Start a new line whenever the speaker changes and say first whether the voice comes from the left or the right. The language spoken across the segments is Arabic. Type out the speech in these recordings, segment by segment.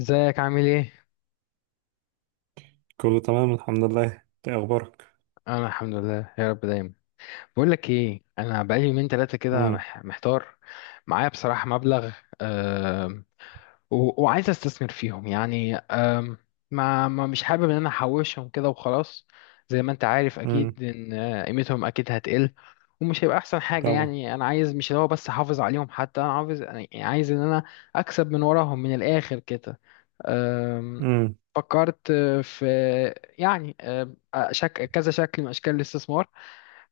left: ازيك عامل ايه؟
right: كله تمام الحمد لله. انت ايه اخبارك؟
left: انا الحمد لله يا رب دايما. بقول لك ايه، انا بقالي يومين ثلاثه كده
right: امم
left: محتار. معايا بصراحه مبلغ، آه، وعايز استثمر فيهم، يعني ما مش حابب ان انا احوشهم كده وخلاص. زي ما انت عارف
right: امم
left: اكيد ان قيمتهم اكيد هتقل، ومش هيبقى احسن حاجة.
right: طبعا.
left: يعني انا عايز مش اللي هو بس احافظ عليهم، حتى انا عاوز يعني عايز ان انا اكسب من وراهم من الاخر كده. أم،
right: امم
left: فكرت في، يعني كذا شكل من اشكال الاستثمار.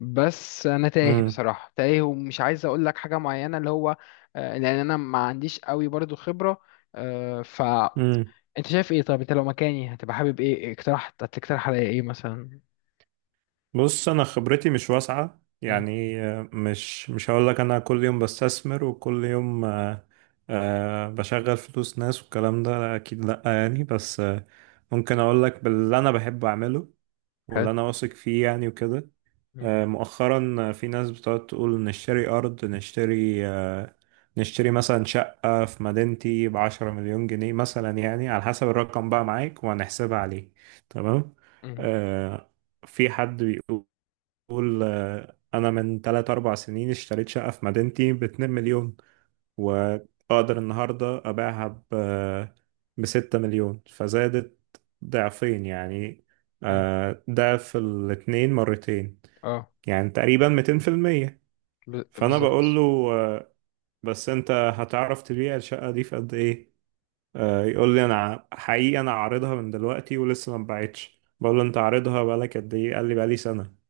left: بس انا تايه
right: امم
left: بصراحه، تايه، ومش عايز اقول لك حاجه معينه، اللي هو لان انا ما عنديش قوي برضو خبره. آه، ف
right: امم
left: انت شايف ايه؟ طب انت لو مكاني هتبقى حابب ايه؟ هتقترح عليا ايه مثلا؟
right: بص، انا خبرتي مش واسعه
left: مم.
right: يعني. مش هقول لك انا كل يوم بستثمر وكل يوم، بشغل فلوس ناس والكلام ده، اكيد لا يعني. بس آه، ممكن اقول لك باللي انا بحب اعمله واللي
left: حلو.
right: انا واثق فيه يعني وكده.
left: مم.
right: مؤخرا في ناس بتقعد تقول نشتري أرض، نشتري نشتري مثلا شقة في مدينتي ب 10 مليون جنيه مثلا، يعني على حسب الرقم بقى معاك وهنحسبها عليه. تمام.
left: مم.
right: آه، في حد بيقول، أنا من تلات أربع سنين اشتريت شقة في مدينتي ب 2 مليون، وأقدر النهاردة أبيعها ب ب 6 مليون. فزادت ضعفين يعني.
left: مم.
right: ضعف الاتنين مرتين،
left: اه.
right: يعني تقريبا 200%. فانا بقول
left: بالظبط.
right: له، آه، بس انت هتعرف تبيع الشقة دي في قد ايه؟ يقول لي انا حقيقي انا عارضها من دلوقتي ولسه ما اتباعتش. بقول له انت عارضها بقالك قد ايه؟ قال لي بقالي سنة.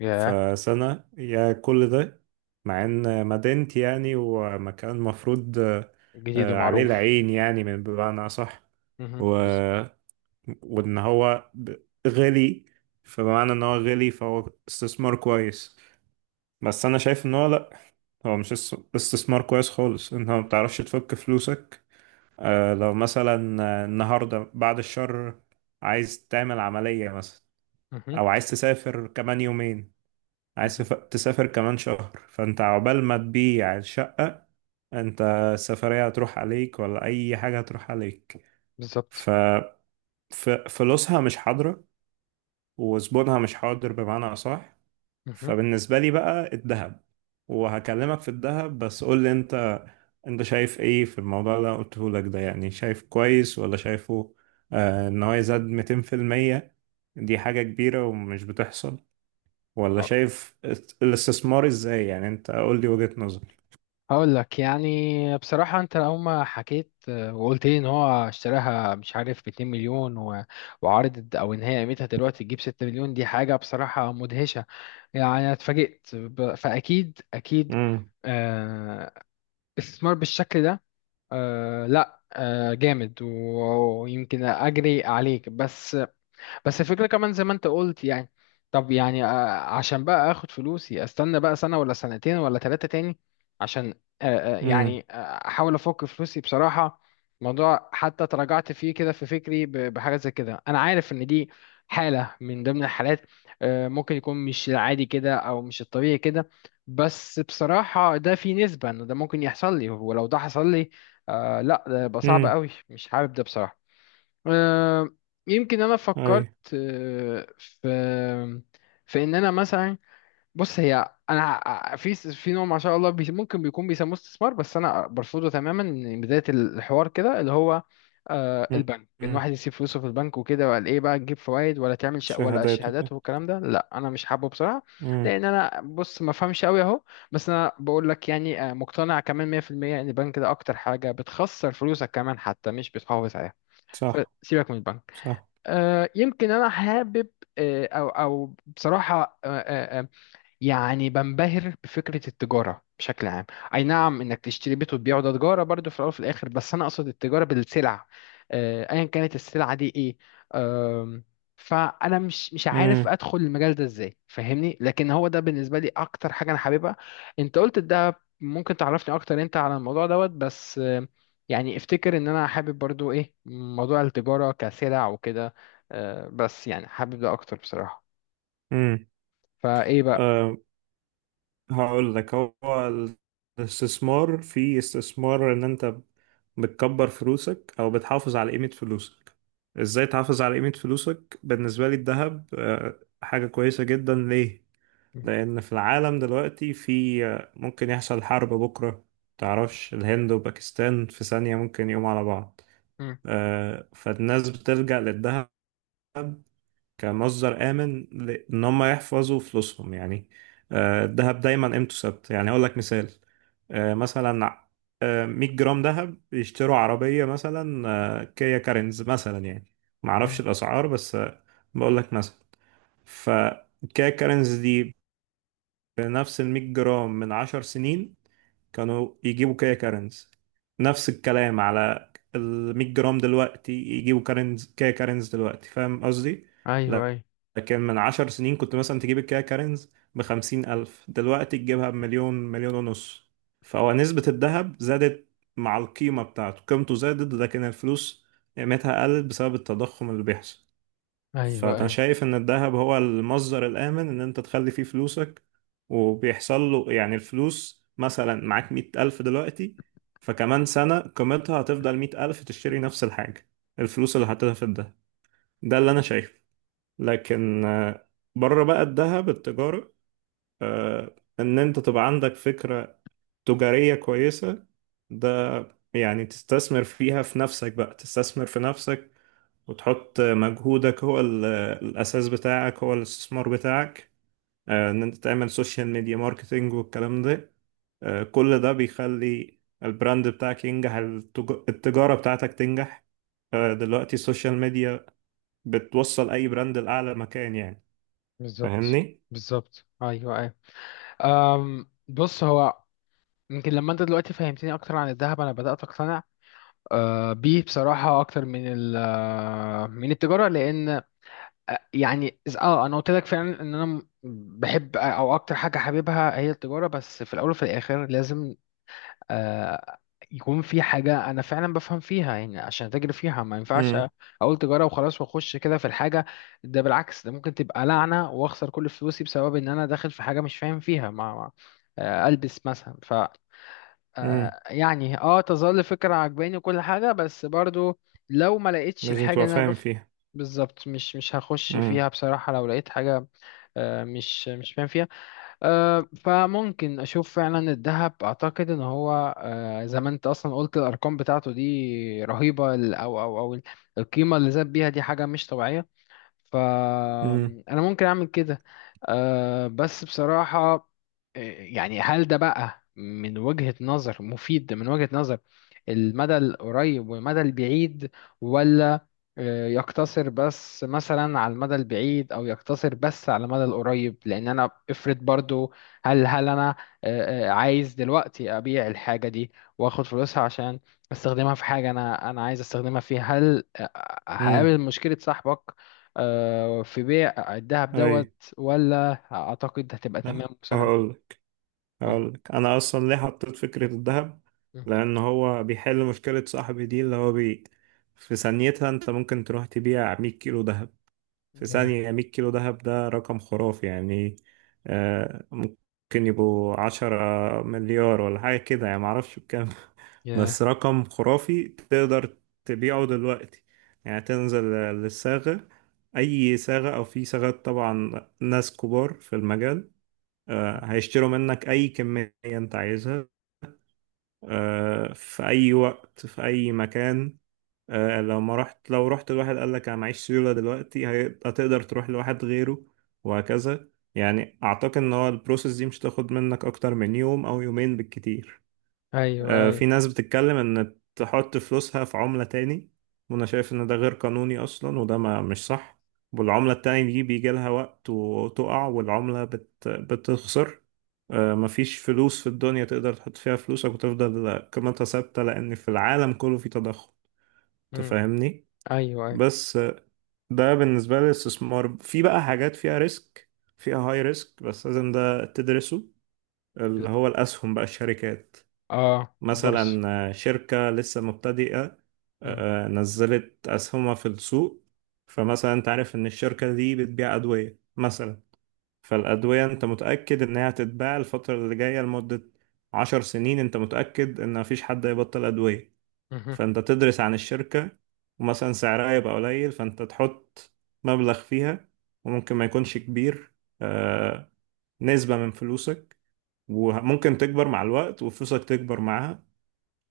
left: ياه.
right: فسنة يا كل ده، مع ان مدينتي يعني ومكان مفروض،
left: جديد
right: عليه
left: ومعروف.
right: العين يعني، من بمعنى اصح.
left: مهم.
right: و... وان هو غالي. فبمعنى ان هو غالي فهو استثمار كويس. بس انا شايف ان هو لا، هو مش استثمار كويس خالص. انت ما بتعرفش تفك فلوسك. آه، لو مثلا النهارده بعد الشر عايز تعمل عملية مثلا،
left: مهم.
right: او عايز تسافر كمان يومين، عايز
left: مهم.
right: تسافر كمان شهر. فانت عقبال ما تبيع الشقة، انت السفرية هتروح عليك، ولا اي حاجة هتروح عليك. ف
left: بالظبط.
right: فلوسها مش حاضرة وزبونها مش حاضر، بمعنى اصح.
left: مهم.
right: فبالنسبة لي بقى الذهب، وهكلمك في الذهب، بس قول لي انت، انت شايف ايه في الموضوع اللي انا قلته لك ده؟ يعني شايف كويس ولا شايفه آه ان هو يزاد 200% دي حاجة كبيرة ومش بتحصل؟ ولا شايف الاستثمار ازاي يعني؟ انت قول لي وجهة نظر.
left: هقول لك، يعني بصراحة أنت لو ما حكيت وقلت لي إن هو اشتراها مش عارف ب 2 مليون وعرضت، أو إن هي قيمتها دلوقتي تجيب 6 مليون، دي حاجة بصراحة مدهشة. يعني أنا اتفاجئت فأكيد أكيد
right: امم
left: آه، استثمار بالشكل ده لا جامد ويمكن أجري عليك بس. بس الفكرة كمان زي ما انت قلت، يعني طب يعني عشان بقى اخد فلوسي استنى بقى سنة ولا سنتين ولا ثلاثة تاني، عشان آه، آه،
right: امم
left: يعني آه، احاول افك فلوسي بصراحة. موضوع حتى تراجعت فيه كده في فكري، بحاجة زي كده. انا عارف ان دي حالة من ضمن الحالات، ممكن يكون مش العادي كده او مش الطبيعي كده، بس بصراحة ده في نسبة ان ده ممكن يحصل لي، ولو ده حصل لي لا ده يبقى صعب
right: امم
left: قوي، مش حابب ده بصراحة. آه، يمكن انا فكرت
right: اي.
left: آه، في في ان انا مثلا. بص، هي انا في نوع ما شاء الله، ممكن بيكون بيسموه استثمار، بس انا برفضه تماما من بدايه الحوار كده، اللي هو البنك. ان
right: امم
left: واحد يسيب فلوسه في البنك وكده، وقال ايه بقى، تجيب فوائد ولا تعمل شق ولا
right: شهادات وكده.
left: الشهادات والكلام ده، لا انا مش حابه بصراحه.
right: امم
left: لان انا بص ما فهمش قوي اهو. بس انا بقول لك، يعني مقتنع كمان 100% ان البنك ده اكتر حاجه بتخسر فلوسك، كمان حتى مش بتحافظ عليها.
right: صح.
left: سيبك من البنك.
right: صح.
left: يمكن انا حابب او بصراحه يعني بنبهر بفكرة التجارة بشكل عام. أي نعم، إنك تشتري بيت وتبيعه، ده تجارة برضو في الأول وفي الآخر، بس أنا أقصد التجارة بالسلع، أيا كانت السلعة دي إيه. آم، فأنا مش عارف
right: امم
left: أدخل المجال ده إزاي، فاهمني؟ لكن هو ده بالنسبة لي أكتر حاجة أنا حاببها. أنت قلت ده ممكن تعرفني أكتر أنت على الموضوع دوت، بس يعني افتكر إن أنا حابب برضو إيه موضوع التجارة كسلع وكده، بس يعني حابب ده أكتر بصراحة. فإيه بقى؟
right: امم هقول لك، هو الاستثمار، في استثمار ان انت بتكبر فلوسك او بتحافظ على قيمة فلوسك. ازاي تحافظ على قيمة فلوسك؟ بالنسبة لي الذهب حاجة كويسة جدا. ليه؟ لان في العالم دلوقتي في، ممكن يحصل حرب بكرة. تعرفش الهند وباكستان في ثانية ممكن يقوموا على بعض.
left: مم.
right: فالناس بتلجأ للذهب كمصدر آمن إن هم يحفظوا فلوسهم يعني. الذهب دايما قيمته ثابتة. يعني أقول لك مثال، مثلا، 100 جرام ذهب يشتروا عربية مثلا، كيا كارينز مثلا يعني. معرفش
left: مم.
right: الأسعار بس آه، بقول لك مثلا. فكيا كارينز دي بنفس ال 100 جرام من 10 سنين، كانوا يجيبوا كيا كارنز. نفس الكلام على ال 100 جرام دلوقتي، يجيبوا كارنز، كيا كارنز دلوقتي. فاهم قصدي؟
left: ايوه
right: لا-
left: ايوه
right: لكن من 10 سنين كنت مثلا تجيب الكيا كارنز ب 50 ألف، دلوقتي تجيبها بمليون، مليون ونص. فهو نسبة الذهب زادت مع القيمة بتاعته، قيمته زادت، لكن الفلوس قيمتها قلت بسبب التضخم اللي بيحصل.
left: ايوه
right: فانا
left: ايوه.
right: شايف ان الذهب هو المصدر الامن ان انت تخلي فيه فلوسك. وبيحصل له يعني، الفلوس مثلا معاك 100 الف دلوقتي، فكمان سنة قيمتها هتفضل 100 الف، تشتري نفس الحاجة الفلوس اللي حطيتها في الدهب. ده اللي انا شايفه. لكن بره بقى الذهب، التجارة، ان انت تبقى عندك فكرة تجارية كويسة، ده يعني تستثمر فيها في نفسك. بقى تستثمر في نفسك وتحط مجهودك، هو الأساس بتاعك هو الاستثمار بتاعك. إن أنت تعمل سوشيال ميديا ماركتينج والكلام ده، كل ده بيخلي البراند بتاعك ينجح، التجارة بتاعتك تنجح. دلوقتي السوشيال ميديا بتوصل أي براند لأعلى مكان يعني.
left: بالظبط.
right: فاهمني؟
left: بالظبط، ايوه ايوه. بص، هو يمكن لما انت دلوقتي فهمتني اكتر عن الذهب، انا بدات اقتنع أه بيه بصراحه اكتر من ال آه، من التجاره. لان أه، يعني اه انا قلت لك فعلا ان انا بحب او اكتر حاجه حاببها هي التجاره، بس في الاول وفي الاخر لازم آه، يكون في حاجة أنا فعلا بفهم فيها، يعني عشان أتاجر فيها ما ينفعش
right: امم
left: أقول تجارة وخلاص وأخش كده في الحاجة. ده بالعكس، ده ممكن تبقى لعنة وأخسر كل فلوسي بسبب إن أنا داخل في حاجة مش فاهم فيها. ألبس مثلا.
right: امم
left: يعني أه تظل فكرة عجباني وكل حاجة، بس برضو لو ما لقيتش
right: لازم
left: الحاجة
right: تبقى
left: اللي أنا
right: فاهم فيها.
left: بالظبط، مش هخش
right: امم
left: فيها بصراحة. لو لقيت حاجة مش فاهم، أه، فممكن اشوف فعلا الذهب. اعتقد ان هو أه، زي ما انت اصلا قلت، الارقام بتاعته دي رهيبه، او القيمه اللي زاد بيها دي حاجه مش طبيعيه.
right: امم
left: فأنا ممكن أعمل كده. أه بس بصراحة، يعني هل ده بقى من وجهة نظر مفيد من وجهة نظر المدى القريب والمدى البعيد، ولا يقتصر بس مثلا على المدى البعيد أو يقتصر بس على المدى القريب؟ لأن أنا افرض برضو، هل أنا عايز دلوقتي أبيع الحاجة دي وآخد فلوسها عشان استخدمها في حاجة، أنا عايز استخدمها فيها. هل
right: امم
left: هقابل مشكلة صاحبك في بيع الذهب دوت،
right: أي.
left: ولا اعتقد هتبقى تمام وسهله؟
right: هقول،
left: قولي.
right: هقول لك، انا اصلا ليه حطيت فكره الذهب؟
left: مم.
right: لان هو بيحل مشكله صاحبي دي اللي هو بي. في ثانيتها انت ممكن تروح تبيع 100 كيلو ذهب. في
left: يا
right: ثانيه، 100 كيلو ذهب ده رقم خرافي يعني. آه، ممكن يبقوا 10 مليار ولا حاجه كده يعني، معرفش بكام. بس
left: يا.
right: رقم خرافي تقدر تبيعه دلوقتي. يعني تنزل للصاغه، اي صاغه، او في صاغات طبعا، ناس كبار في المجال،
left: مم.
right: هيشتروا منك أي كمية أنت عايزها، في أي وقت في أي مكان. لو ما رحت، لو رحت لواحد قال لك أنا معيش سيولة دلوقتي، هتقدر تروح لواحد غيره، وهكذا. يعني أعتقد إن هو البروسيس دي مش تاخد منك أكتر من يوم أو يومين بالكتير.
left: ايوه ايوه.
right: في ناس بتتكلم ان تحط فلوسها في عملة تاني، وانا شايف ان ده غير قانوني اصلا، وده ما مش صح. والعملة التانية دي بيجي لها وقت وتقع، والعملة بتخسر. مفيش فلوس في الدنيا تقدر تحط فيها فلوسك وتفضل قيمتها ثابتة، لان في العالم كله في تضخم.
left: مم.
right: تفهمني؟
left: ايوه ايوه.
right: بس آه، ده بالنسبة للاستثمار. في بقى حاجات فيها ريسك، فيها هاي ريسك، بس لازم ده تدرسه،
left: ال-
right: اللي هو الأسهم بقى، الشركات.
left: اه، البورصه.
right: مثلا شركة لسه مبتدئة،
left: مم.
right: نزلت أسهمها في السوق. فمثلا أنت عارف إن الشركة دي بتبيع أدوية مثلا، فالأدوية أنت متأكد إنها هتتباع الفترة اللي جاية لمدة 10 سنين، أنت متأكد إن مفيش حد هيبطل أدوية.
left: مهم.
right: فأنت تدرس عن الشركة، ومثلا سعرها يبقى قليل، فأنت تحط مبلغ فيها، وممكن ما يكونش كبير، آه، نسبة من فلوسك، وممكن تكبر مع الوقت وفلوسك تكبر معاها.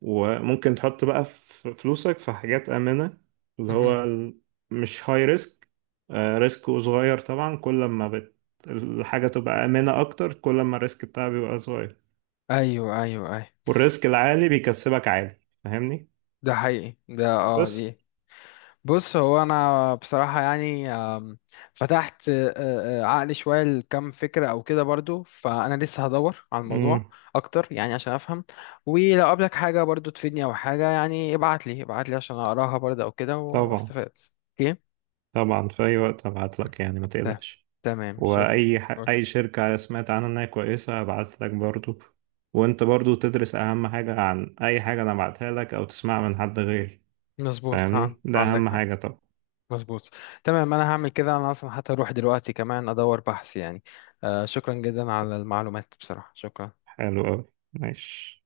right: وممكن تحط بقى فلوسك في حاجات آمنة، اللي
left: مهم.
right: هو مش هاي ريسك، ريسك صغير. طبعا كل ما الحاجة تبقى آمنة أكتر، كل ما الريسك بتاعها بيبقى صغير.
left: ايوه ايوه ايوه.
right: والريسك العالي بيكسبك عالي. فاهمني؟
left: ده حقيقي، ده اه،
right: بس.
left: دي. بص، هو انا بصراحه يعني فتحت عقلي شويه لكم فكره او كده، برضو فانا لسه هدور على الموضوع
right: امم
left: اكتر، يعني عشان افهم. ولو قابلك حاجه برضو تفيدني او حاجه، يعني ابعت لي، عشان اقراها برضو او كده
right: طبعا.
left: واستفاد. اوكي.
right: طبعا، في أي وقت هبعت لك يعني، ما
left: ت-
right: تقلقش.
left: تمام، شكرا.
right: أي شركة سمعت عنها إنها كويسة هبعت لك برضو. وأنت برضو تدرس أهم حاجة عن أي حاجة أنا بعتها لك أو تسمعها من حد غيري.
left: مظبوط،
right: فاهمني؟ ده
left: عندك
right: اهم
left: حق.
right: حاجة طبعا.
left: مظبوط. تمام، انا هعمل كده. انا اصلا حتى اروح دلوقتي كمان ادور بحث، يعني شكرا جدا على المعلومات بصراحه، شكرا.
right: حلو قوي. ماشي.